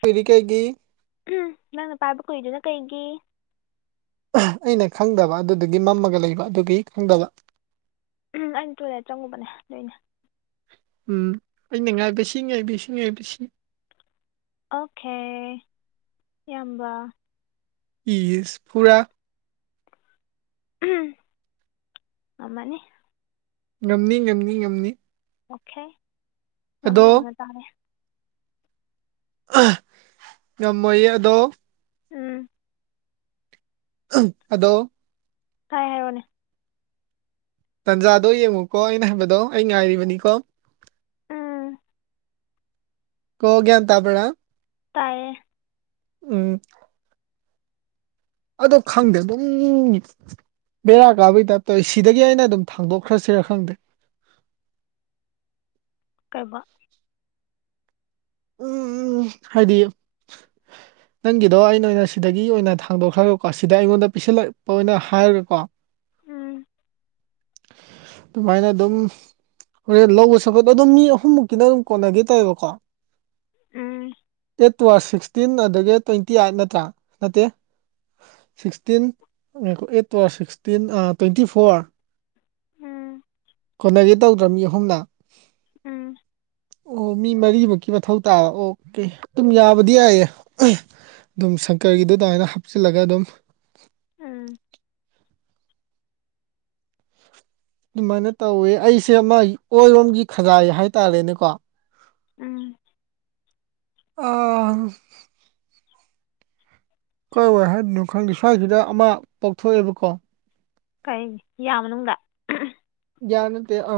ꯄꯤꯔꯤ ꯀꯩꯒꯤ ꯎꯝ ꯅꯪꯅ ꯄꯥꯏꯕ ꯀꯨꯏꯗꯨꯅ ꯀꯩꯒꯤ ꯑꯩꯅ ꯈꯪꯗꯕ ꯑꯗꯨꯗꯨꯒꯤ ꯃꯝꯃꯒ ꯂꯩꯕ ꯑꯗꯨꯒꯤ ꯈꯪꯗꯕ ꯎꯝ ꯑꯩꯅ ꯇꯣꯏꯂꯦꯠ ꯆꯪꯉꯨꯕꯅꯦ ꯑꯗꯨꯏꯅꯦ ꯎꯝ ꯑꯩꯅ ꯉꯥꯏꯕꯁꯤ ꯉꯥꯏꯕꯁꯤ ꯉꯥꯏꯕꯁꯤ ꯑꯣꯀꯦ ꯏꯌꯥꯝꯕ ꯏꯁ ꯐꯨꯔꯥ ꯎꯝ ꯉꯝꯃꯥꯅꯤ ꯉꯝꯅꯤ ꯉꯝꯅꯤ ꯉꯝꯅꯤ ꯑꯣꯀꯦ ꯑꯗꯣ ꯉꯝꯕ꯭ꯔꯥ ꯌꯦꯡꯅ ꯇꯥꯔꯦ ꯉꯝꯃꯣꯏꯌꯦ ꯑꯗꯣꯝ ꯎꯝ ꯑꯗꯣ ꯇꯥꯏ ꯍꯥꯏꯔꯛꯑ‌ꯣꯅꯦ ꯇꯟꯖꯥꯗꯣ ꯌꯦꯡꯉꯨꯀꯣ ꯑꯩꯅ ꯍꯥꯏꯕꯗꯣ ꯑꯩ ꯉꯥꯏꯔꯤꯕꯅꯤꯀꯣ ꯎꯝ ꯀꯣ ꯒ‍꯭ꯌꯥꯟ ꯇꯥꯕ꯭ꯔꯥ ꯇꯥꯌꯦ ꯎꯝ ꯑꯗꯣ ꯈꯪꯗꯦ ꯑꯗꯨꯝ ꯕꯦꯔꯥ ꯀꯥꯕꯩ ꯇꯥꯏꯞ ꯇꯧꯋ‌ꯦ ꯁꯤꯗꯒꯤ ꯑꯩꯅ ꯑꯗꯨꯝ ꯊꯥꯡꯗꯣꯛꯈ꯭ꯔꯁꯤꯔꯥ ꯈꯪꯗꯦ ꯀꯩꯕ ꯎꯝ ꯍꯥꯏꯗꯤ [inaudible] ꯅꯪꯒꯤꯗꯣ ꯑꯩꯅ ꯑꯣꯏꯅ ꯁꯤꯗꯒꯤ ꯑꯣꯏꯅ ꯊꯥꯡꯗꯣꯛꯈ꯭ꯔꯒꯀꯣ ꯁꯤꯗ ꯑꯩꯉꯣꯟꯗ ꯄꯤꯁꯜꯂꯛꯄ ꯑꯣꯏꯅ ꯍꯥꯏꯔꯒꯀꯣ ꯎꯝ ꯑꯗꯨꯃꯥꯏꯅ ꯑꯗꯨꯝ ꯍꯣꯔꯦꯟ ꯂꯧꯕ ꯁꯒꯠ ꯑꯗꯨꯝ ꯃꯤ ꯑꯍꯨꯝꯃꯨꯛꯀꯤꯅ ꯑꯗꯨꯝ ꯀꯣꯟꯅꯒꯦ ꯇꯧꯋ‌ꯦꯕꯀꯣ ꯎꯝ ꯑ‌ꯦꯠ ꯇꯨ ꯑꯔ ꯁꯤꯛꯁꯇꯤꯟ ꯑꯗꯒꯤ ꯇ꯭ꯋꯦꯟꯇꯤ ꯑꯥꯏꯠ ꯅꯠꯇ꯭ꯔꯥ ꯅꯠꯇꯦ ꯁꯤꯛꯁꯇꯤꯟ ꯉꯥꯏꯈ‌ꯣ eight two or sixteen twenty four ꯎꯝ ꯀꯣꯟꯅꯒꯦ ꯇꯧꯗ꯭ꯔ ꯃꯤ ꯑꯍꯨꯝꯅ ꯎꯝ ꯑꯣ ꯃꯤ ꯃꯔꯤꯃꯨꯛꯀꯤ ꯃꯊꯧ ꯇꯥꯕ ꯑꯣꯀꯦ ꯑꯗꯨꯝ ꯌꯥꯕꯗꯤ ꯌꯥꯏꯌꯦ ꯑꯨꯝ ꯑꯗꯨꯝ ꯁꯪꯀꯔꯒꯤꯗꯨ ꯑꯗꯨꯃꯥꯏꯅ ꯍꯥꯞꯆꯤꯜꯂꯒ ꯑꯗꯨꯝ ꯎꯝ ꯑꯗꯨꯃꯥꯏꯅ ꯇꯧꯋꯦ ꯑꯩꯁꯦ ꯑꯃ ꯑꯣꯏꯔꯣꯝꯒꯤ ꯈꯖꯥꯏ ꯍꯥꯏꯇꯥꯔꯦꯅꯦꯀꯣ ꯎꯝ ꯑꯥ ꯀꯥꯏ ꯋꯥꯏ ꯍꯥꯏꯗꯣꯏꯅꯣ ꯈꯪꯗꯦ ꯁ꯭ꯋꯥꯏꯁꯤꯗ ꯑꯃ ꯄꯣꯛꯊꯣꯛꯑꯦꯕꯀꯣ ꯀꯩ ꯌꯥ ꯃꯅꯨꯡꯗ ꯌꯥ ꯅꯠꯇꯦ ꯑ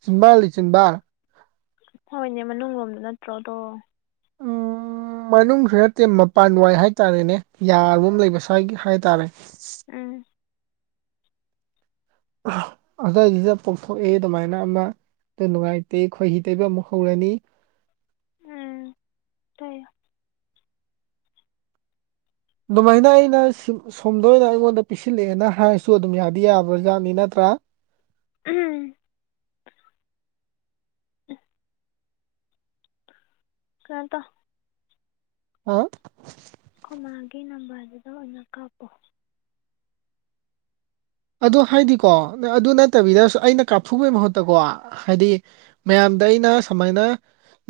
ꯆꯤꯟꯕꯥꯟ ꯅꯦ ꯆꯤꯟꯕꯥꯟ ꯍꯣꯏꯅꯦ ꯃꯅꯨꯡ ꯂꯣꯝꯗ ꯅꯠꯇ꯭ꯔꯣꯑꯗꯣ ꯎꯝ ꯃꯅꯨꯡꯁꯨ ꯅꯠꯇꯦ ꯃꯄꯥꯟꯋꯥꯏ ꯍꯥꯏꯇꯥꯔꯦꯅꯦ ꯌꯥ ꯑꯃ ꯂꯩꯕ ꯁ꯭ꯋꯥꯏꯒꯤ ꯍꯥꯏꯇꯥꯔꯦ ꯎꯝ ꯑꯗꯏꯗꯨꯗ ꯄꯣꯛꯊꯣꯛꯏ ꯑꯗꯨꯃꯥꯏꯅ ꯑꯃ ꯑꯗꯨ ꯅꯨꯡꯉꯥꯏꯇꯦ ꯈꯣꯏꯍꯤ ꯇꯩꯕ ꯑꯃꯨꯛ ꯍꯧꯔꯅꯤ ꯎꯝ ꯇꯩꯌꯣ ꯑꯗꯨꯃꯥꯏꯅ ꯑꯩꯅ ꯁꯣꯝꯗꯣꯏꯅ ꯑꯩꯉꯣꯟꯗ ꯄꯤꯁꯤꯜꯂꯛꯑꯦꯅ ꯍꯥꯏꯔꯁꯨ ꯑꯗꯨꯝ ꯌꯥꯗꯤ ꯌꯥꯕ꯭ꯔꯥꯖꯥꯠꯅꯤ ꯅꯠꯇ꯭ꯔꯥ ꯎꯝ ꯀꯩꯅꯣꯇꯧ ꯍꯥ ꯑꯩꯈꯨꯢꯃꯥꯒꯤ ꯅꯝꯕꯔꯗꯨꯗ ꯑꯣꯏꯅ ꯀꯥꯞꯄꯣ ꯑꯗꯨ ꯍꯥꯏꯗꯤꯀꯣ ꯑꯗꯨ ꯅꯠꯇꯕꯤꯗ ꯑꯩꯅ ꯀꯥꯞꯊꯨꯕꯩ ꯃꯍꯨꯠꯇꯀꯣ ꯍꯥꯏꯗꯤ ꯃꯌꯥꯝꯗ ꯑꯩꯅ ꯁꯨꯃꯥꯏꯅ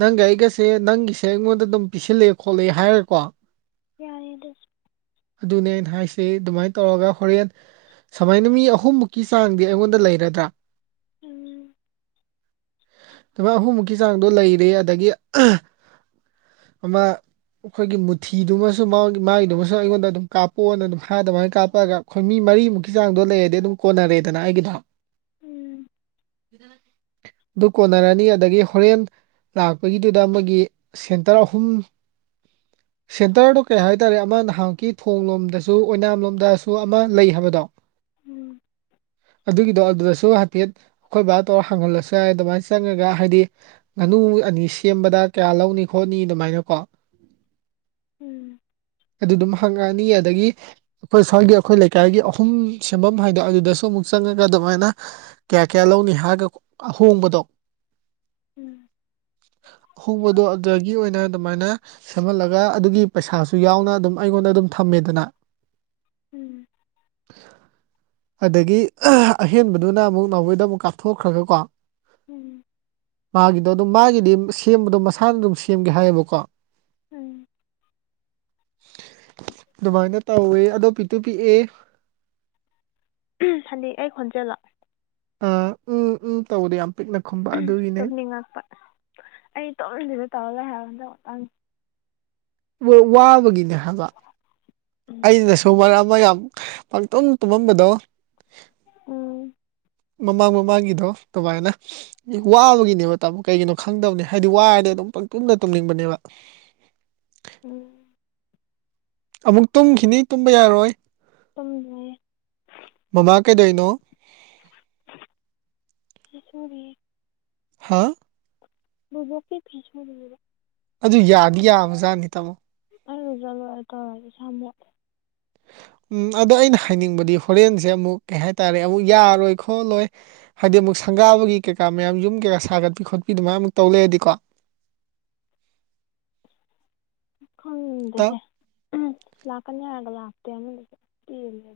ꯅꯪꯒ ꯑꯩꯒꯁꯦ ꯅꯪꯒꯤꯁꯦ ꯑꯩꯉꯣꯟꯗ ꯑꯗꯨꯝ ꯄꯤꯁꯤꯜꯂꯦ ꯈꯣꯠꯂꯛꯑꯦ ꯍꯥꯏꯔꯒꯀꯣ ꯌꯥꯔꯦ ꯑꯗꯨ ꯑꯗꯨꯅꯦ ꯑꯩꯅ ꯍꯥꯏꯁꯦ ꯑꯗꯨꯃꯥꯏꯅ ꯇꯧꯔꯒ ꯍꯣꯔꯦꯟ ꯁꯨꯃꯥꯏꯅ ꯃꯤ ꯑꯍꯨꯝꯃꯨꯛꯀꯤ ꯆꯥꯡꯗꯤ ꯑꯩꯉꯣꯟꯗ ꯂꯩꯔꯗ꯭ꯔꯥ ꯎꯝ ꯂꯨꯄꯥ ꯑꯍꯨꯝꯃꯨꯛꯀꯤ ꯆꯥꯡꯗꯣ ꯂꯩꯔꯦ ꯑꯗꯒꯤ ꯑꯃ ꯑꯩꯈꯣꯏꯒꯤ ꯃꯨꯊꯤꯗꯨꯃꯁꯨ ꯃꯥꯒꯤꯗꯨꯃꯁꯨ ꯑꯩꯉꯣꯟꯗ ꯑꯗꯨꯝ ꯀꯥꯞꯄꯛꯑꯣꯅ ꯑꯗꯨꯝ ꯊꯗꯃꯥꯏꯅ ꯀꯥꯞꯄꯛꯑꯒ ꯑꯩꯈꯣꯏ ꯃꯤ ꯃꯔꯤꯃꯨꯛꯀꯤ ꯆꯥꯡꯗꯣ ꯂꯩꯔꯗꯤ ꯑꯗꯨꯝ ꯀꯣꯟꯅꯔꯦꯗꯅ ꯑꯩꯒꯤꯗꯣ ꯎꯝ ꯑꯗꯨ ꯀꯣꯟꯅꯔꯅꯤ ꯑꯗꯒꯤ ꯍꯣꯔꯦꯟ ꯂꯥꯛꯄꯒꯤꯗꯨꯗ ꯑꯃꯒꯤ ꯁꯦꯟꯇꯔ ꯑꯍꯨꯝ [unintelligible] ꯁꯦꯟꯇꯔꯗꯣ ꯀꯩ ꯍꯥꯏꯇꯥꯔꯦ ꯑꯃ ꯅꯍꯥꯟ ꯃꯨꯛꯀꯤ ꯊꯣꯡ ꯂꯣꯝꯗꯁꯨ ꯑꯣꯏꯅꯥꯝꯂꯣꯝꯗꯁꯨ ꯑꯃ ꯂꯩ ꯍꯥꯏꯕꯗꯣ ꯑꯗꯨꯒꯤꯗꯣ ꯑꯗꯨꯗꯁꯨ ꯍꯥꯏꯐꯦꯠ ꯑꯩꯈꯣꯏ ꯕꯥ ꯇꯧꯔ ꯍꯥꯡꯍꯜꯂꯁꯨ ꯌꯥꯏ ꯑꯗꯨꯃꯥꯏꯅ ꯆꯪꯉꯒ ꯍꯥꯏꯗꯤ ꯉꯥꯅꯨ ꯑꯅꯤ ꯁꯦꯝꯕꯗ ꯀꯌꯥ ꯂꯧꯅꯤ ꯈꯣꯠꯅꯤ ꯑꯗꯨꯃꯥꯏꯅꯀꯣ ꯎꯝ ꯑꯗꯨ ꯑꯗꯨꯝ ꯍꯪꯉꯛꯑꯅꯤ ꯑꯗꯨꯗꯒꯤ ꯑꯩꯈꯣꯏ ꯁ꯭ꯋꯥꯏꯒꯤ ꯑꯩꯈꯣꯏ ꯂꯩꯀꯥꯏꯒꯤ [unintelligible] ꯁꯦꯝꯐꯝ ꯍꯥꯏꯗ ꯑꯗꯨꯗꯁꯨ ꯑꯃꯨꯛ ꯆꯪꯉꯒ ꯑꯗꯨꯃꯥꯏꯅ ꯀꯌꯥ ꯀꯌꯥ ꯂꯧꯅꯤ ꯍꯥꯏꯔꯒ ꯑꯍꯣꯡꯕꯗꯣ ꯑꯍꯣꯡꯕꯗꯣ ꯑꯗꯨꯗꯒꯤ ꯑꯣꯏꯅ ꯑꯗꯨꯃꯥꯏꯅ ꯁꯦꯝꯍꯜꯂꯒ ꯑꯗꯨꯒꯤ ꯄꯩꯁꯥꯁꯨ ꯌꯥꯎꯅ ꯑꯗꯨꯝ ꯑꯩꯉꯣꯟꯗ ꯑꯗꯨꯝ ꯊꯝꯃꯦꯗꯅ ꯎꯝ ꯑꯗꯒꯤ ꯑꯍꯦꯟꯕꯗꯨꯅ ꯑꯃꯨꯛ ꯅꯥꯎꯕꯣꯏꯗ ꯑꯃꯨꯛ ꯀꯥꯞꯊꯣꯛꯈ꯭ꯔꯒꯀꯣ ꯎꯝ ꯃꯥꯒꯤꯗꯣ ꯑꯗꯨꯝ ꯃꯥꯒꯤꯗꯤ ꯁꯦꯝꯕꯗꯣ ꯃꯁꯥꯅ ꯑꯗꯨꯝ ꯁꯦꯝꯒꯦ ꯍꯥꯏꯌꯦꯕꯀꯣ ꯎꯝ ꯑꯗꯨꯃꯥꯏꯅ ꯇꯧꯋꯦ ꯑꯗꯣ ꯄꯤꯛꯇꯨ ꯄꯤꯛꯑꯦ [unintelligible] ꯑꯩ ꯈꯣꯟꯖꯦꯜꯂꯣ ꯑ ꯎꯝ ꯎꯝ ꯇꯧꯗꫭ ꯌꯥꯝ ꯄꯤꯛꯅꯈꯨꯝ ꯇꯨꯝꯅꯤꯡꯉꯛꯄ ꯑꯩ ꯇꯨꯝꯗꯣꯏꯗ [unintelligible] ꯋꯥꯕꯒꯤꯅꯦ ꯍꯥꯏꯕ ꯑꯩꯅꯁꯨ ꯃꯔꯛ ꯑꯃ ꯌꯥꯝ ꯄꯡꯇꯨꯝ ꯇꯨꯝꯃꯝꯕꯗꯣ ꯎꯝ ꯃꯃꯥꯡ ꯃꯃꯥꯡꯒꯤꯗꯣ ꯗꯨꯃꯥꯏꯅ ꯋꯥꯕꯒꯤꯅꯦꯕ ꯇꯥꯃꯣ ꯀꯩꯒꯤꯅꯣ ꯈꯪꯗꯕꯅꯦ ꯍꯥꯏꯗꯤ ꯋꯥꯔꯗꯤ ꯑꯗꯨꯝ ꯄꯪ ꯇꯨꯝꯗ ꯇꯨꯝꯅꯤꯡꯕꯅꯦꯕ ꯎꯝ ꯑꯃꯨꯛ ꯇꯨꯝꯈꯤꯅꯤ ꯇꯨꯝꯕ ꯌꯥꯔꯣꯏ ꯇꯨꯝ [unintelligible] ꯃꯃꯥ ꯀꯩꯗꫭꯏꯅꯣ ꯐꯤ ꯁꯨꯔꯤ ꯍꯥꯥ ꯕꯨꯕꯣꯛꯀꯤ ꯐꯤ ꯁꯨꯔꯤꯌꯦꯕ ꯑꯗꯨ ꯌꯥꯗꯤ ꯌꯥꯕꯖꯥꯠꯅꯤ ꯇꯥꯃꯣ ꯑꯩ ꯂꯨꯖꯥ ꯂꯣꯏꯔ ꯇꯧꯔꯒꯦ ꯏꯁꯥ ꯃꯣꯠꯂꯦ ꯎꯝ ꯑꯗꯣ ꯑꯩꯅ ꯍꯥꯏꯅꯤꯡꯕꯗꯤ ꯍꯣꯔꯦꯟꯁꯦ ꯑꯃꯨꯛ ꯀꯩ ꯍꯥꯏꯇꯥꯔꯦ ꯑꯃꯨꯛ ꯌꯥꯔꯣꯏ ꯈꯣꯠꯂꯣꯏ ꯍꯥꯏꯗꯤ ꯑꯃꯨꯛ ꯁꯪꯒꯥꯕꯒꯤ ꯀꯩꯀꯥ ꯃꯌꯥꯝ ꯌꯨꯝ ꯀꯩꯀꯥ ꯁꯥꯒꯠꯄꯤ ꯈꯣꯠꯄꯤ ꯑꯗꯨꯃꯥꯏ ꯑꯃꯨꯛ ꯇꯧ ꯂꯩꯔꯗꯤꯀꯣ ꯇ ꯈꯪꯗꯦꯍꯦ ꯂꯥꯛꯀꯅꯤ ꯍꯥꯏꯔꯒ ꯂꯥꯛꯇꯦ ꯑꯃꯗꯨꯁꯨ ꯄꯦꯜꯂꯦ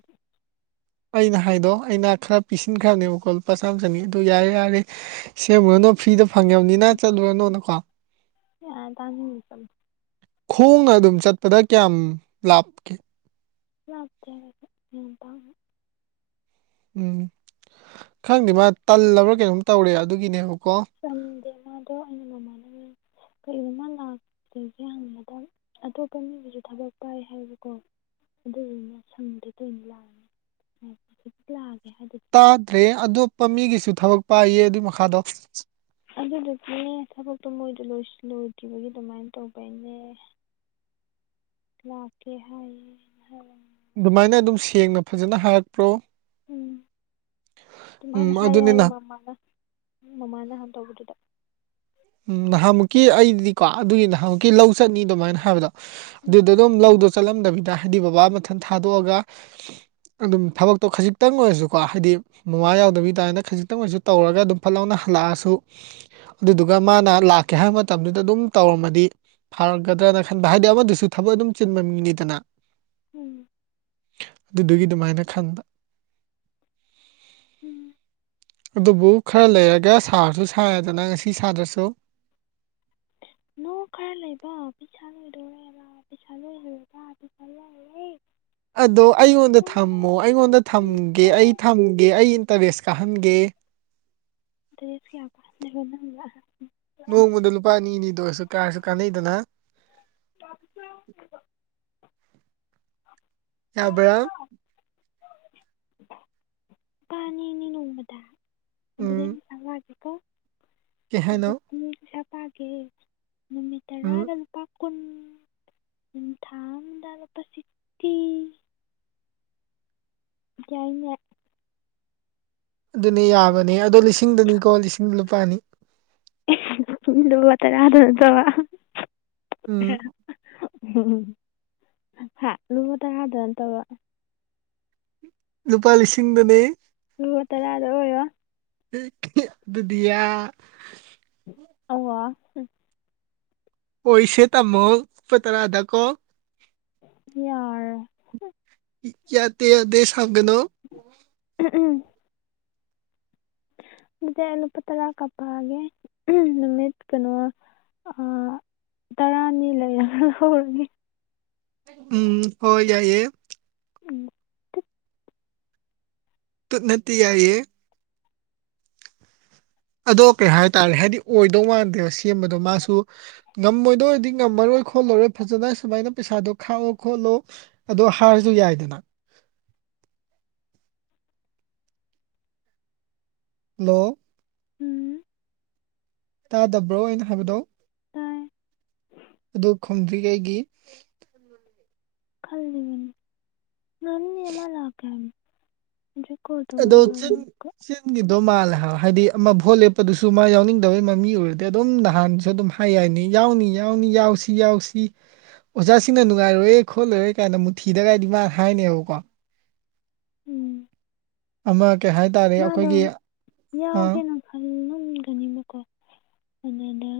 ꯑꯩꯅ ꯍꯥꯏꯗꯣ ꯑꯩꯅ ꯈꯔ ꯄꯤꯁꯤꯟꯈ꯭ꯔꯕꯅꯦꯕꯀꯣ ꯂꯨꯄꯥ ꯆꯥꯝ ꯆꯥꯅꯤ ꯑꯗꯨ ꯌꯥꯔꯦ ꯌꯥꯔꯦ ꯁꯦꯝꯃꯨꯔꯅꯨ ꯐ꯭ꯔꯤꯗ ꯐꯪꯉꯕꯅꯤꯅ ꯆꯠꯂꯨꯔꯅꯨꯅꯀꯣ [unintelligible] [unintelligible] ꯈꯣꯡꯅ ꯑꯗꯨꯝ ꯆꯠꯄꯗ ꯀꯌꯥꯝ ꯂꯥꯞꯀꯦ ꯂꯥꯞꯇꯦ ꯍꯥꯏ [unintelligible] ꯎꯝ ꯈꯪꯗꯦ ꯃꯥ ꯇꯜꯂꯕ꯭ꯔꯥ ꯀꯩꯅꯣꯝ ꯇꯧꯔꯦ ꯑꯗꯨꯒꯤꯅꯦꯕꯀꯣ ꯇꯟꯗꯦ ꯃꯥꯗꯣ ꯑꯩꯅ [unintelligible] ꯀꯔꯤꯒꯨꯝꯕ [unintelligible] ꯍꯪꯕꯗ ꯑꯇꯣꯞꯄ ꯃꯤꯗꯨꯁꯨ ꯊꯕꯛ ꯄꯥꯏ ꯍꯥꯏꯌꯦꯕꯀꯣ ꯑꯗꯨꯗꯨꯅ ꯁꯪꯗ ꯇꯣꯏꯅꯤ [unintelligible] ꯂꯥꯛꯑꯒꯦ ꯍꯥꯏꯗ ꯇꯥꯗ꯭ꯔꯦ ꯑꯗꫭꯞꯄ ꯃꯤꯒꯤꯁꯨ ꯊꯕꯛ ꯄꯥꯏꯌꯦ ꯑꯗꯨꯒꯤ ꯃꯈꯥꯗꯣ ꯑꯗꯨꯗꯨꯒꯤꯅꯦ ꯊꯕꯛꯇꯣ ꯃꯣꯏꯗꯣ ꯂꯣꯏꯁꯤꯜ ꯂꯣꯏꯗꯔꯤꯕꯒꯤ ꯑꯗꯨꯃꯥꯏꯅ ꯇꯧꯕꯩꯅꯦ ꯂꯥꯛꯀꯦ ꯍꯥꯏꯌꯦ [unintelligible] ꯑꯗꯨꯃꯥꯏꯅ ꯑꯗꯨꯝ ꯁꯦꯡꯅ ꯐꯖꯅ ꯍꯥꯏꯔꯛꯄ꯭ꯔꯣ ꯎꯝ ꯑꯗꯨꯃꯥꯏꯅ ꯎꯝ ꯍꯥꯏꯌꯦ ꯑꯗꯨꯅꯤ ꯍꯥꯏꯌꯦ ꯅꯍ ꯃꯃꯥꯅ ꯃꯃꯥꯅ ꯅꯍꯥꯟ ꯇꯧꯕꯗꯨꯗ ꯎꯝ ꯅꯍꯥꯟꯃꯨꯛꯀꯤ ꯑꯩꯗꯤꯀꯣ ꯑꯗꯨꯒꯤ ꯅꯍꯥꯟꯃꯨꯛꯀꯤ ꯂꯧ ꯆꯠꯅꯤ ꯑꯗꯨꯃꯥꯏꯅ ꯍꯥꯏꯕꯗꯣ ꯎꯝ ꯑꯗꯨꯗ ꯑꯗꯨꯝ ꯂꯧꯗꯨ ꯆꯠꯂꯝꯗꯕꯤꯗ ꯍꯥꯏꯗꯤ ꯕꯕꯥ ꯃꯊꯟ ꯊꯥꯗꯣꯛꯑꯒ ꯑꯗꯨꯝ ꯊꯕꯛꯇꯣ ꯈꯖꯤꯛꯇꯪ ꯑꯣꯏꯔꯁꯨꯀꯣ ꯍꯥꯏꯗꯤ ꯃꯃꯥ ꯌꯥꯎꯗꯕꯤ ꯇꯥꯏꯅ ꯈꯖꯤꯛꯇꯪ ꯑꯣꯏꯁꯨ ꯇꯧꯔꯒ ꯑꯗꯨꯝ ꯐꯠ ꯂꯥꯎꯅ ꯍꯜꯂꯛꯑꯁꯨ ꯑꯗꯨꯗꯨ ꯑꯗꯨꯒ ꯃꯥꯅ ꯂꯥꯛꯀꯦ ꯍꯥꯏꯕ ꯃꯇꯝꯗꯨꯗ ꯑꯗꯨꯝ ꯇꯧꯔꯝꯃꯗꯤ ꯐꯥꯔꯛꯀꯗ꯭ꯔꯅ ꯈꯟꯕ ꯍꯥꯏꯗꯤ ꯑꯃꯗꯨꯁꯨ ꯊꯕꯛ ꯑꯗꯨꯝ ꯆꯤꯟꯕ ꯃꯤꯅꯤꯗꯅꯥ ꯎꯝ ꯗꯨꯗꯨꯒꯤ ꯗꯨꯃꯥꯏꯅ ꯈꯟꯕ ꯎꯝ ꯑꯗꯨꯕꯨ ꯈꯔꯥ ꯂꯩꯔꯒ ꯁꯥꯔꯁꯨ ꯁꯥꯔꯦꯗꯅ ꯉꯁꯤ ꯁꯥꯗ꯭ꯔꯥꯁꯨ ꯅꯣ ꯈꯔꯥ ꯂꯩꯕ ꯄꯩꯁꯥ ꯂꯣꯏꯗꯣꯔꯦꯕ ꯄꯩꯁꯥ ꯂꯣꯏꯔꯦꯕꯥ ꯄꯩꯁꯥ ꯂꯣꯏꯔꯦ ꯑꯗꯣ ꯄꯩꯁꯥ ꯑꯩꯉꯣꯟꯗ ꯂꯣꯏꯈ꯭ꯔꯦ ꯊꯝꯃꯣ ꯑꯩꯉꯣꯟꯗ ꯎꯝ ꯊꯝꯒꯦ ꯑꯩ ꯊꯝꯒꯦ ꯑꯩ ꯏꯟꯇꯔꯦꯁ꯭ꯠ ꯀꯥꯍꯟꯒꯦ ꯏꯟꯇꯔꯦꯁ꯭ꯠ ꯀꯌꯥ ꯀꯥꯍꯟ ꯗꯣꯏꯕ ꯅꯪꯅ ꯅꯣꯡꯃꯗ ꯂꯨꯄꯥ ꯑꯅꯤ ꯑꯅꯤꯗ ꯑꯣꯏꯔꯁꯨ ꯀꯥꯔꯁꯨ ꯀꯥꯟꯅꯩꯗꯅ ꯇꯥ ꯐꯩꯍꯧ ꯌꯥꯕ꯭ꯔꯥ ꯅꯨꯨꯄꯥ ꯑꯅꯤ ꯑꯅꯤ ꯅꯣꯡꯃꯗ ꯑꯗꯨꯗꯤ ꯎꯝ ꯄꯩꯁꯥ ꯌꯥꯗꯦꯀꯣ ꯀꯩ ꯑꯗꯨ__ ꯍꯥꯏꯅꯣ ꯎꯝ ꯄꯩꯁꯥ ꯄꯥꯒꯦ ꯅꯨꯃꯤꯠ ꯎꯝ ꯇꯔꯥꯗ ꯂꯨꯄꯥ ꯀꯨꯟ ꯎꯃ ꯊꯥꯃꯗ ꯂꯨꯄꯥ ꯁꯤꯛꯇꯤ ꯌꯥꯏꯅꯦ ꯑꯗꯨꯅꯦ ꯌꯥꯕꯅꯦ ꯑꯗꯣ ꯂꯤꯁꯤꯡꯗꯅꯤꯀꯣ ꯂꯤꯁꯤꯗ ꯂꯨꯄꯥ ꯑꯅꯤ [unintelligible] ꯂꯨꯄꯥ ꯇꯔꯥ ꯗꯨꯔꯣ ꯗꯣ [unintelligible] ꯎꯝ [unintelligible] ꯍꯥ ꯂꯨꯕ ꯇꯔꯥꯗ ꯅꯥꯠꯇꯕ ꯂꯨꯄꯥ ꯂꯤꯁꯤꯡ ꯗꯅꯦ ꯂꯨꯄꯥ ꯇꯔꯥꯗ ꯑꯣꯏꯔꯣ [unintelligible] ꯑꯗꯨꯗꯤ ꯌꯥ ꯑꯧꯋꯥ ꯑꯣꯏꯁꯦ ꯇꯥꯝꯃꯣ ꯂꯨꯄꯥ ꯇꯔꯥꯗ ꯀꯣ ꯌꯥꯔꯦ ꯌꯥꯇꯦ ꯌꯥꯗꯦ ꯁꯧꯒꯅꯣ ꯎꯝ ꯎꯝ ꯗꯨꯗꯤ ꯑꯩ ꯂꯨꯄꯥ ꯇꯔꯥ ꯀꯞꯄꯥꯛ ꯑꯒꯦ ꯅꯨꯃꯤꯠ ꯀꯩꯅꯣ ꯑꯥ ꯇꯔꯥꯅꯤ ꯂꯩꯔꯒ ꯂꯧꯔꯒꯦ ꯎꯝ ꯍꯣꯏ ꯌꯥꯏꯌꯦ ꯎꯝ ꯇꯨꯠ ꯅꯠꯇꯦ ꯌꯥꯏꯌꯦ ꯑꯗꯣ ꯀꯩ ꯍꯥꯏꯇꯥꯔꯦ ꯍꯥꯏꯗꯤ ꯑꯣꯏꯗꯧ ꯃꯥꯟꯗꯦꯕ ꯁꯦꯝꯕꯗꯣ ꯃꯥꯁꯨ ꯉꯝꯃꯣꯏꯗꯣꯏ ꯑꯣꯏꯗꯤ ꯉꯝꯃꯔꯣꯏ ꯈꯣꯠꯂꯔꯣꯏ ꯐꯖꯅ ꯁꯨꯃꯥꯏꯅ ꯄꯩꯁꯥꯗꯣ ꯈꯥꯛꯑꯣ ꯈꯣꯠꯂꯣ ꯑꯗꯣ ꯍꯥꯏꯔꯁꯨ ꯌꯥꯏꯗꯅ ꯅꯣ ꯎꯝ ꯇꯥꯗꯕ꯭ꯔꯣ ꯑꯩꯅ ꯍꯥꯏꯕꯗꯣ ꯑꯗꯨ ꯈꯣꯨꯝꯗ꯭ꯔꯤ ꯀꯩꯒꯤ [unintelligible] ꯈꯜꯂꯤꯕꯅꯤ ꯉꯝꯅꯤ ꯃꯥ ꯂꯛꯀꯦ ꯍꯥꯏꯕꯅꯦ ꯑꯗꯨꯗꯤ ꯀꯣꯠ ꯇꯣ__ ꯑꯗꯣ ꯆꯤꯟ ꯆꯤꯟ ꯒꯤꯗꯣ ꯃꯥꯜꯂꯦ ꯍꯥꯏꯕ ꯍꯥꯏꯗꯤ ꯑꯃ ꯚꯣꯠ ꯂꯦꯞꯄꯗꯨꯁꯨ ꯃꯥ ꯌꯥꯎꯅꯤꯡꯗꯕꯩ ꯃꯃꯤ ꯑꯣꯏꯔꯗꯤ ꯑꯗꯨꯝ ꯅꯍꯥꯟꯁꯨ ꯑꯗꯨꯝ ꯍꯥ__ ꯍꯥꯏ ꯌꯥꯏꯅꯤ ꯌꯥꯎꯅꯤ ꯌꯥꯎꯅꯤ ꯌꯥꯎꯁꯤ ꯌꯥꯎꯁꯤ ꯑꯣꯖꯥꯁꯤꯡꯅ ꯅꯨꯡꯉꯥꯏꯔꯣꯏꯑꯦ ꯈꯣꯠꯂꯥꯔꯣꯏ ꯀꯥꯏꯅ ꯃꯨꯠꯊꯤꯗꯒꯥꯏꯗꯤ ꯃꯥꯅ ꯍꯥꯏꯅꯦꯕꯀꯣ ꯎꯝ ꯑꯃ ꯀꯩ ꯍꯥꯏꯅꯤ ꯃꯥꯗꯣ ꯌꯥꯎꯒꯦꯅ ꯈꯜꯂꯝꯒꯅꯤꯕꯀꯣ ꯑꯗꯨꯗ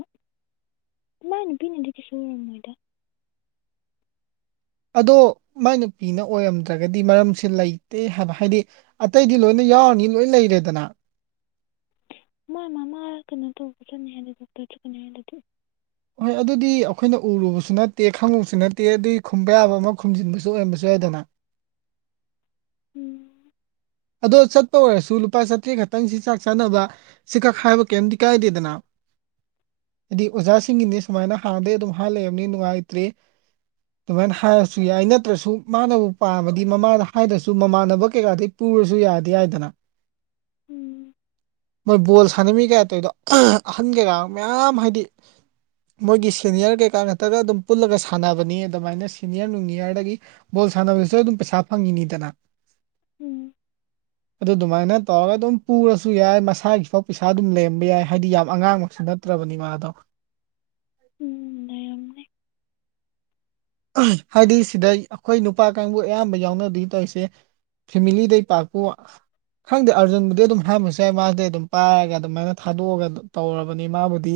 ꯃꯥꯏ ꯅꯨꯄꯤꯅꯗꯤ ꯀꯩꯁꯨꯜ ꯑꯣꯏꯔꯝꯃꯣꯏꯗ ꯑꯗꯣ ꯃꯥꯏ ꯅꯨꯄꯤꯅ ꯑꯣꯏꯔꯝꯗ꯭ꯔꯒꯗꯤ ꯃꯔꯝꯁꯦ ꯂꯩꯇꯦ ꯍꯥꯏꯕ ꯍꯥꯏꯗꯤ ꯑꯇꯩꯗꯤ ꯂꯣꯏꯅ ꯌꯥꯎꯔꯅꯤ ꯂꯣꯏ ꯂꯩꯔꯦꯗꯅ ꯃꯥ ꯃꯥ ꯃꯥ ꯀꯩꯅꯣ ꯇꯧꯕꯁꯨꯠꯅꯤ ꯍꯥꯏꯗꯤ ꯗꯣꯛꯇꯔ ꯆꯠꯀꯅꯤ ꯍꯥꯏꯗꯗꯤ ꯍꯣꯏ ꯑꯗꯨꯗꯤ ꯑꯩꯈꯣꯏꯅ ꯎꯔꯨꯕꯁꯨ ꯅꯠꯇꯦ ꯈꯪꯉꯨꯕꯁꯨ ꯅꯠꯇꯦ ꯑꯗꯨꯏ ꯈꯨꯝꯕ ꯌꯥꯕ ꯑꯃ ꯈꯨꯝꯖꯤꯟꯕꯁꯨ ꯑꯣꯏꯔꯝꯕꯁꯨ ꯌꯥꯏꯗꯅ ꯎꯝ ꯑꯗꯣ ꯆꯠꯄ ꯑꯣꯏꯔꯁꯨ ꯂꯨꯄꯥ ꯆꯥꯇ꯭ꯔꯦꯠ ꯈꯛꯇꯪꯁꯤ ꯆꯥꯛ ꯆꯥꯅꯕ ꯁꯤ ꯈꯛ ꯍꯥꯏꯕ ꯀꯩꯝꯇ ꯀꯥꯏꯗꯦꯗꯅ ꯍꯥꯏꯗꯤ ꯑꯣꯖꯥꯁꯤꯡꯒꯤꯅꯤ ꯁꯨꯃꯥꯏꯅ ꯍꯥꯟꯅꯗꯒꯤ ꯑꯗꯨꯝ ꯍꯥꯟꯅ ꯂꯩꯕꯅꯤ ꯅꯨꯡꯉꯥꯏꯇ꯭ꯔꯤ ꯑꯗꯨꯃꯥꯏꯅ ꯍꯥꯏꯔꯁꯨ ꯌꯥꯏ ꯅꯠꯇ꯭ꯔꯁꯨ ꯃꯥꯅꯕꯨ ꯄꯥꯝꯃꯗꯤ ꯃꯃꯥꯗ ꯍꯥꯏꯗ꯭ꯔꯁꯨ ꯃꯃꯥꯟꯅꯕ ꯀꯩꯀꯥꯗꯤ ꯄꯨꯔꯁꯨ ꯌꯥꯗꯤ ꯌꯥꯏꯗꯅ ꯎꯝ ꯃꯣꯏ ꯕꯣꯜ ꯁꯥꯟꯅꯃꯤ ꯀꯌꯥ ꯇꯧꯏꯗꯣ ꯑꯍꯟ ꯀꯩꯀꯥ ꯃꯌꯥꯝ ꯍꯥꯏꯗꯤ ꯃꯣꯏꯒꯤ ꯁꯦꯅꯤꯌꯔ ꯀꯩꯀꯥ ꯉꯛꯇꯒ ꯑꯗꯨꯝ ꯄꯨꯜꯂꯒ ꯁꯥꯟꯅꯕꯅꯤ ꯑꯗꯨꯃꯥꯏꯅ ꯁꯦꯅꯤꯌꯔ ꯅꯨꯡꯅꯤꯌꯔꯗꯒꯤ ꯕꯣꯜ ꯁꯥꯟꯅꯕꯗꯁꯨ ꯑꯗꯨꯝ ꯄꯩꯁꯥ ꯐꯪꯉꯤꯅꯤꯗꯅ ꯎꯝ ꯑꯗꯨ ꯑꯗꯨꯃꯥꯏꯅ ꯇꯧꯔꯒ ꯑꯗꯨꯝ ꯄꯨꯔꯁꯨ ꯌꯥꯏ ꯃꯁꯥꯒꯤꯐꯥꯎ ꯄꯩꯁꯥ ꯑꯗꯨꯝ ꯂꯩꯔꯝꯕ ꯌꯥꯏ ꯍꯥꯏꯗꯤ ꯌꯥꯝ ꯑꯉꯥꯡꯃꯛꯁꯨ ꯅꯠ ꯅꯠꯇ꯭ꯔꯕꯅꯤ ꯃꯥ ꯗꯣ ꯎꯝ ꯂꯩ ꯔꯝꯅꯦ ꯍꯥꯏꯗꯤ ꯁꯤꯗ ꯑꯩꯈꯣꯏ ꯅꯨꯄꯥ ꯀꯥꯡꯕꯨ ꯑꯌꯥꯝꯕ ꯌꯥꯎꯅꯗꯧ ꯇꯧꯔꯤꯁꯦ ꯐꯦꯃꯤꯂꯤꯗꯩ ꯄꯥꯛꯄꯨ ꯈꯪꯗꯦ ꯑꯥꯔꯖꯨꯟꯕꯨꯗꯤ ꯑꯗꯨꯝ ꯍꯪꯉꯁꯨ ꯌꯥꯏ ꯃꯥꯁꯤꯗꯤ ꯑꯗꯨꯝ ꯄꯥꯏꯔꯒ ꯑꯗꯨꯃꯥꯏꯅ ꯊꯥꯗꯣꯛꯑꯒ ꯇꯧꯔꯕꯅꯤ ꯃꯥꯕꯨꯗꯤ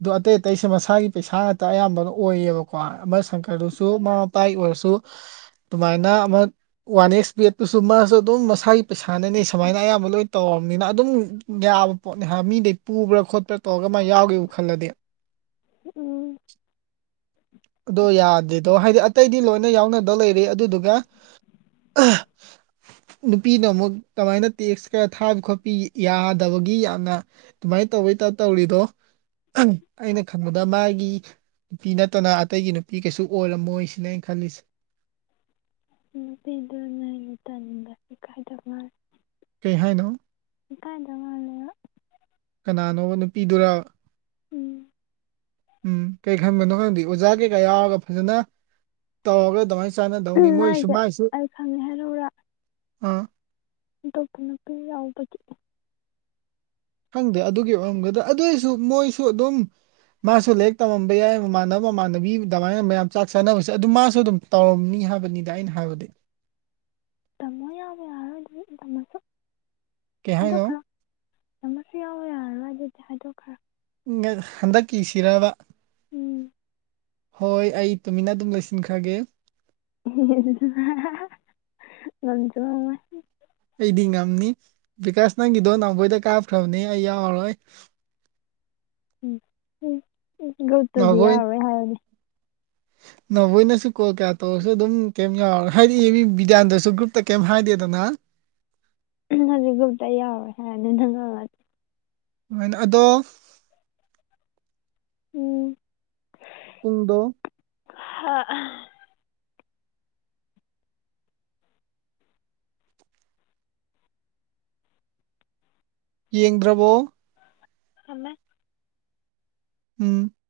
ꯑꯗꯣ ꯑꯇꯩ ꯑꯇꯩꯁꯦ ꯃꯁꯥꯒꯤ ꯄꯩꯁꯥ ꯉꯥꯛꯇ ꯑꯌꯥꯝꯕꯅ ꯑꯣꯏꯌꯦꯕꯀꯣ ꯕꯁ [unintelligible] ꯑꯗꯨꯁꯨ ꯃꯃꯥ ꯃꯄꯥꯒꯤ ꯑꯣꯏꯔꯁꯨ ꯑꯗꯨꯃꯥꯏꯅ ꯑꯃ ꯋꯥꯟ ꯑꯦꯛꯁ ꯕꯦꯠꯇꯨꯁꯨ ꯃꯥꯁꯨ ꯑꯗꯨꯝ ꯃꯁꯥꯒꯤ ꯄꯩꯁꯥꯅꯅꯤ ꯁꯨꯃꯥꯏꯅ ꯑꯌꯥꯝꯕ ꯂꯣꯏꯅ ꯇꯧꯔꯕꯔꯕꯅꯤꯅ ꯑꯗꯨꯝ ꯌꯥꯕ ꯄꯣꯠꯅꯤ ꯍꯥꯏ ꯃꯤꯗꯩ ꯄꯨꯕ꯭ꯔꯥ ꯈꯣꯠꯄ꯭ꯔꯥ ꯇꯧꯔꯒ ꯃꯥ ꯌꯥꯎꯒꯦꯕꯨ ꯈꯜꯂꯗꯤ ꯎꯝ ꯑꯗꯣ ꯌꯥꯗꯤꯗꯣ ꯍꯥꯏꯗꯤ ꯑꯇꯩꯗꯤ ꯂꯣꯏꯅ ꯌꯥꯎꯅꯗꯧ ꯂꯩꯔ ꯑꯗꯨꯗꯨꯒ ꯅꯨꯄꯤꯅ ꯑꯃꯨꯛ ꯀꯃꯥꯏꯅ ꯇꯦꯛꯁ ꯈꯔ ꯊꯥꯕ ꯈꯣꯠꯄꯤ ꯌꯥꯗꯕꯒꯤ ꯌꯥꯝꯅ ꯇꯃꯥꯏ ꯇꯧ ꯕꯒꯤ ꯇꯥꯞ ꯇꯧ ꯇꯧꯔꯤꯗꯣ ꯑꯩꯅ ꯈꯟꯕꯗ ꯃꯥꯒꯤ ꯅꯨꯄꯤ ꯅꯠꯇꯅ ꯑꯇꯩꯒꯤ ꯅꯨꯄꯤ ꯀꯩꯁꯨ ꯑꯣꯏꯔꯝꯃꯣꯏ ꯁꯤꯅꯦ ꯑꯩꯅ ꯈꯜꯂꯤꯁꯦ ꯅꯨꯄꯤꯗꯨ ꯅ ꯑꯩꯅ ꯇꯟ [unintelligible] ꯀꯥꯏꯗꯧ ꯃꯥꯔ ꯀꯩ ꯍꯥꯏꯅꯣ ꯏꯀꯥꯏꯗ ꯃꯟꯂꯦꯕ ꯀꯅꯥꯅꯣꯕ ꯅꯨꯄꯤꯗꯨꯔ ꯎꯝ ꯎꯝ ꯀꯩ ꯈꯟꯕꯅꯣ ꯈꯪꯗ ꯑꯣꯖꯥ ꯀꯩꯀꯥ ꯌꯥꯎꯔꯒ ꯐꯖꯅ ꯇꯧꯔꯒ ꯑꯗꯨꯃꯥꯏꯅ ꯆꯥꯟꯅꯗꯧꯅꯤ ꯃꯣꯏꯁꯨ ꯃꯥꯏꯁꯨ ꯑꯥ ꯑꯇꯣꯞꯄ ꯅꯨꯄꯤ ꯌꯥꯎꯕꯒꯤ ꯈꯪꯗꯦ ꯑꯗꯨꯒꯤ ꯑꯣꯏꯔꯝꯒꯗ ꯑꯗꯨꯑꯣꯏꯁꯨ ꯃꯣꯏꯁꯨ ꯑꯗꯨꯝ ꯃꯥꯁꯨ ꯂꯥꯏꯔꯤꯛ ꯇꯝꯃꯝꯕ ꯌꯥꯏ ꯃꯃꯥꯟꯅꯕ ꯃꯃꯥꯟꯅꯕꯤ ꯑꯗꯨꯃꯥꯏꯅ ꯃꯌꯥꯝ ꯆꯥꯛ ꯆꯥꯅꯕꯁꯦ ꯑꯗꯨꯝ ꯃꯥꯁꯨ ꯑꯗꯨꯝ ꯇꯧꯔꯝꯅꯤ ꯍꯥꯏꯕꯅꯤꯗ ꯑꯩꯅ ꯍꯥꯏꯕꯗꯤ ꯇꯝꯃꯣ ꯌꯥꯔꯣ ꯌꯥꯔꯣꯏ ꯑꯗꯨꯗꯤ ꯇꯝꯃꯁꯨ ꯀꯩ ꯍꯥꯏꯅꯣ ꯍꯥꯏꯗꯣꯛꯈ꯭ꯔꯣ [inaudible] ꯑꯃꯁꯨ ꯌꯥꯎꯕ ꯌꯥꯔꯔꯣꯏ ꯑꯗꯨꯗꯤ ꯍꯥꯏꯗꯣꯛꯈ꯭ꯔꯣ ꯍꯟꯗꯛꯀꯤ ꯁꯤꯔꯕ ꯎꯝ ꯍꯣꯏ ꯑꯩ ꯇꯨꯃꯤꯟꯅ ꯑꯗꯨꯝ ꯂꯣꯏꯁꯤꯟꯈ꯭ꯔꯒꯦ [inaudible] ꯑꯩꯗꯤ ꯉꯝꯅꯤ ꯕꯤꯀꯥꯁ ꯅꯪꯒꯤꯗꯣ ꯅꯥꯎꯈꯣꯏꯗ ꯀꯥꯞꯈ꯭ꯔꯕꯅꯦ ꯑꯩꯗꯤ ꯌꯥꯎꯔꯔꯣꯏ ꯎꯝ ꯎꯝ ꯎꯝ ꯂꯦꯞꯇꯔꯁꯨ [unintelligible] ꯅꯥꯎꯕꯣꯏ ꯌꯥꯎꯔꯔꯣꯏ ꯍꯥꯏꯕꯅꯤ ꯅꯥꯎꯕꯣꯏ ꯅꯁꯨ ꯀꯣꯜ ꯀꯌꯥ ꯇꯧꯔꯁꯨ ꯑꯗꯨꯝ ꯀꯩꯝ ꯌꯥꯎꯔꯔꯣꯏ ꯍꯥꯏꯗꯤ ꯃꯤ ꯕꯤꯗ꯭ꯌꯥꯟꯅꯟꯗꯅꯁꯨ ꯒ꯭ꯔꯨꯞꯇ ꯀꯩꯝ ꯍꯥꯏꯗꯦꯗꯅ [inaudible] ꯑꯗꯣ ꯎꯝ ꯄꯨꯡꯗꯣ ꯍꯥ ꯌꯦꯡꯗ꯭ꯔꯕꯣ ꯊꯝꯃꯦ ꯎꯝ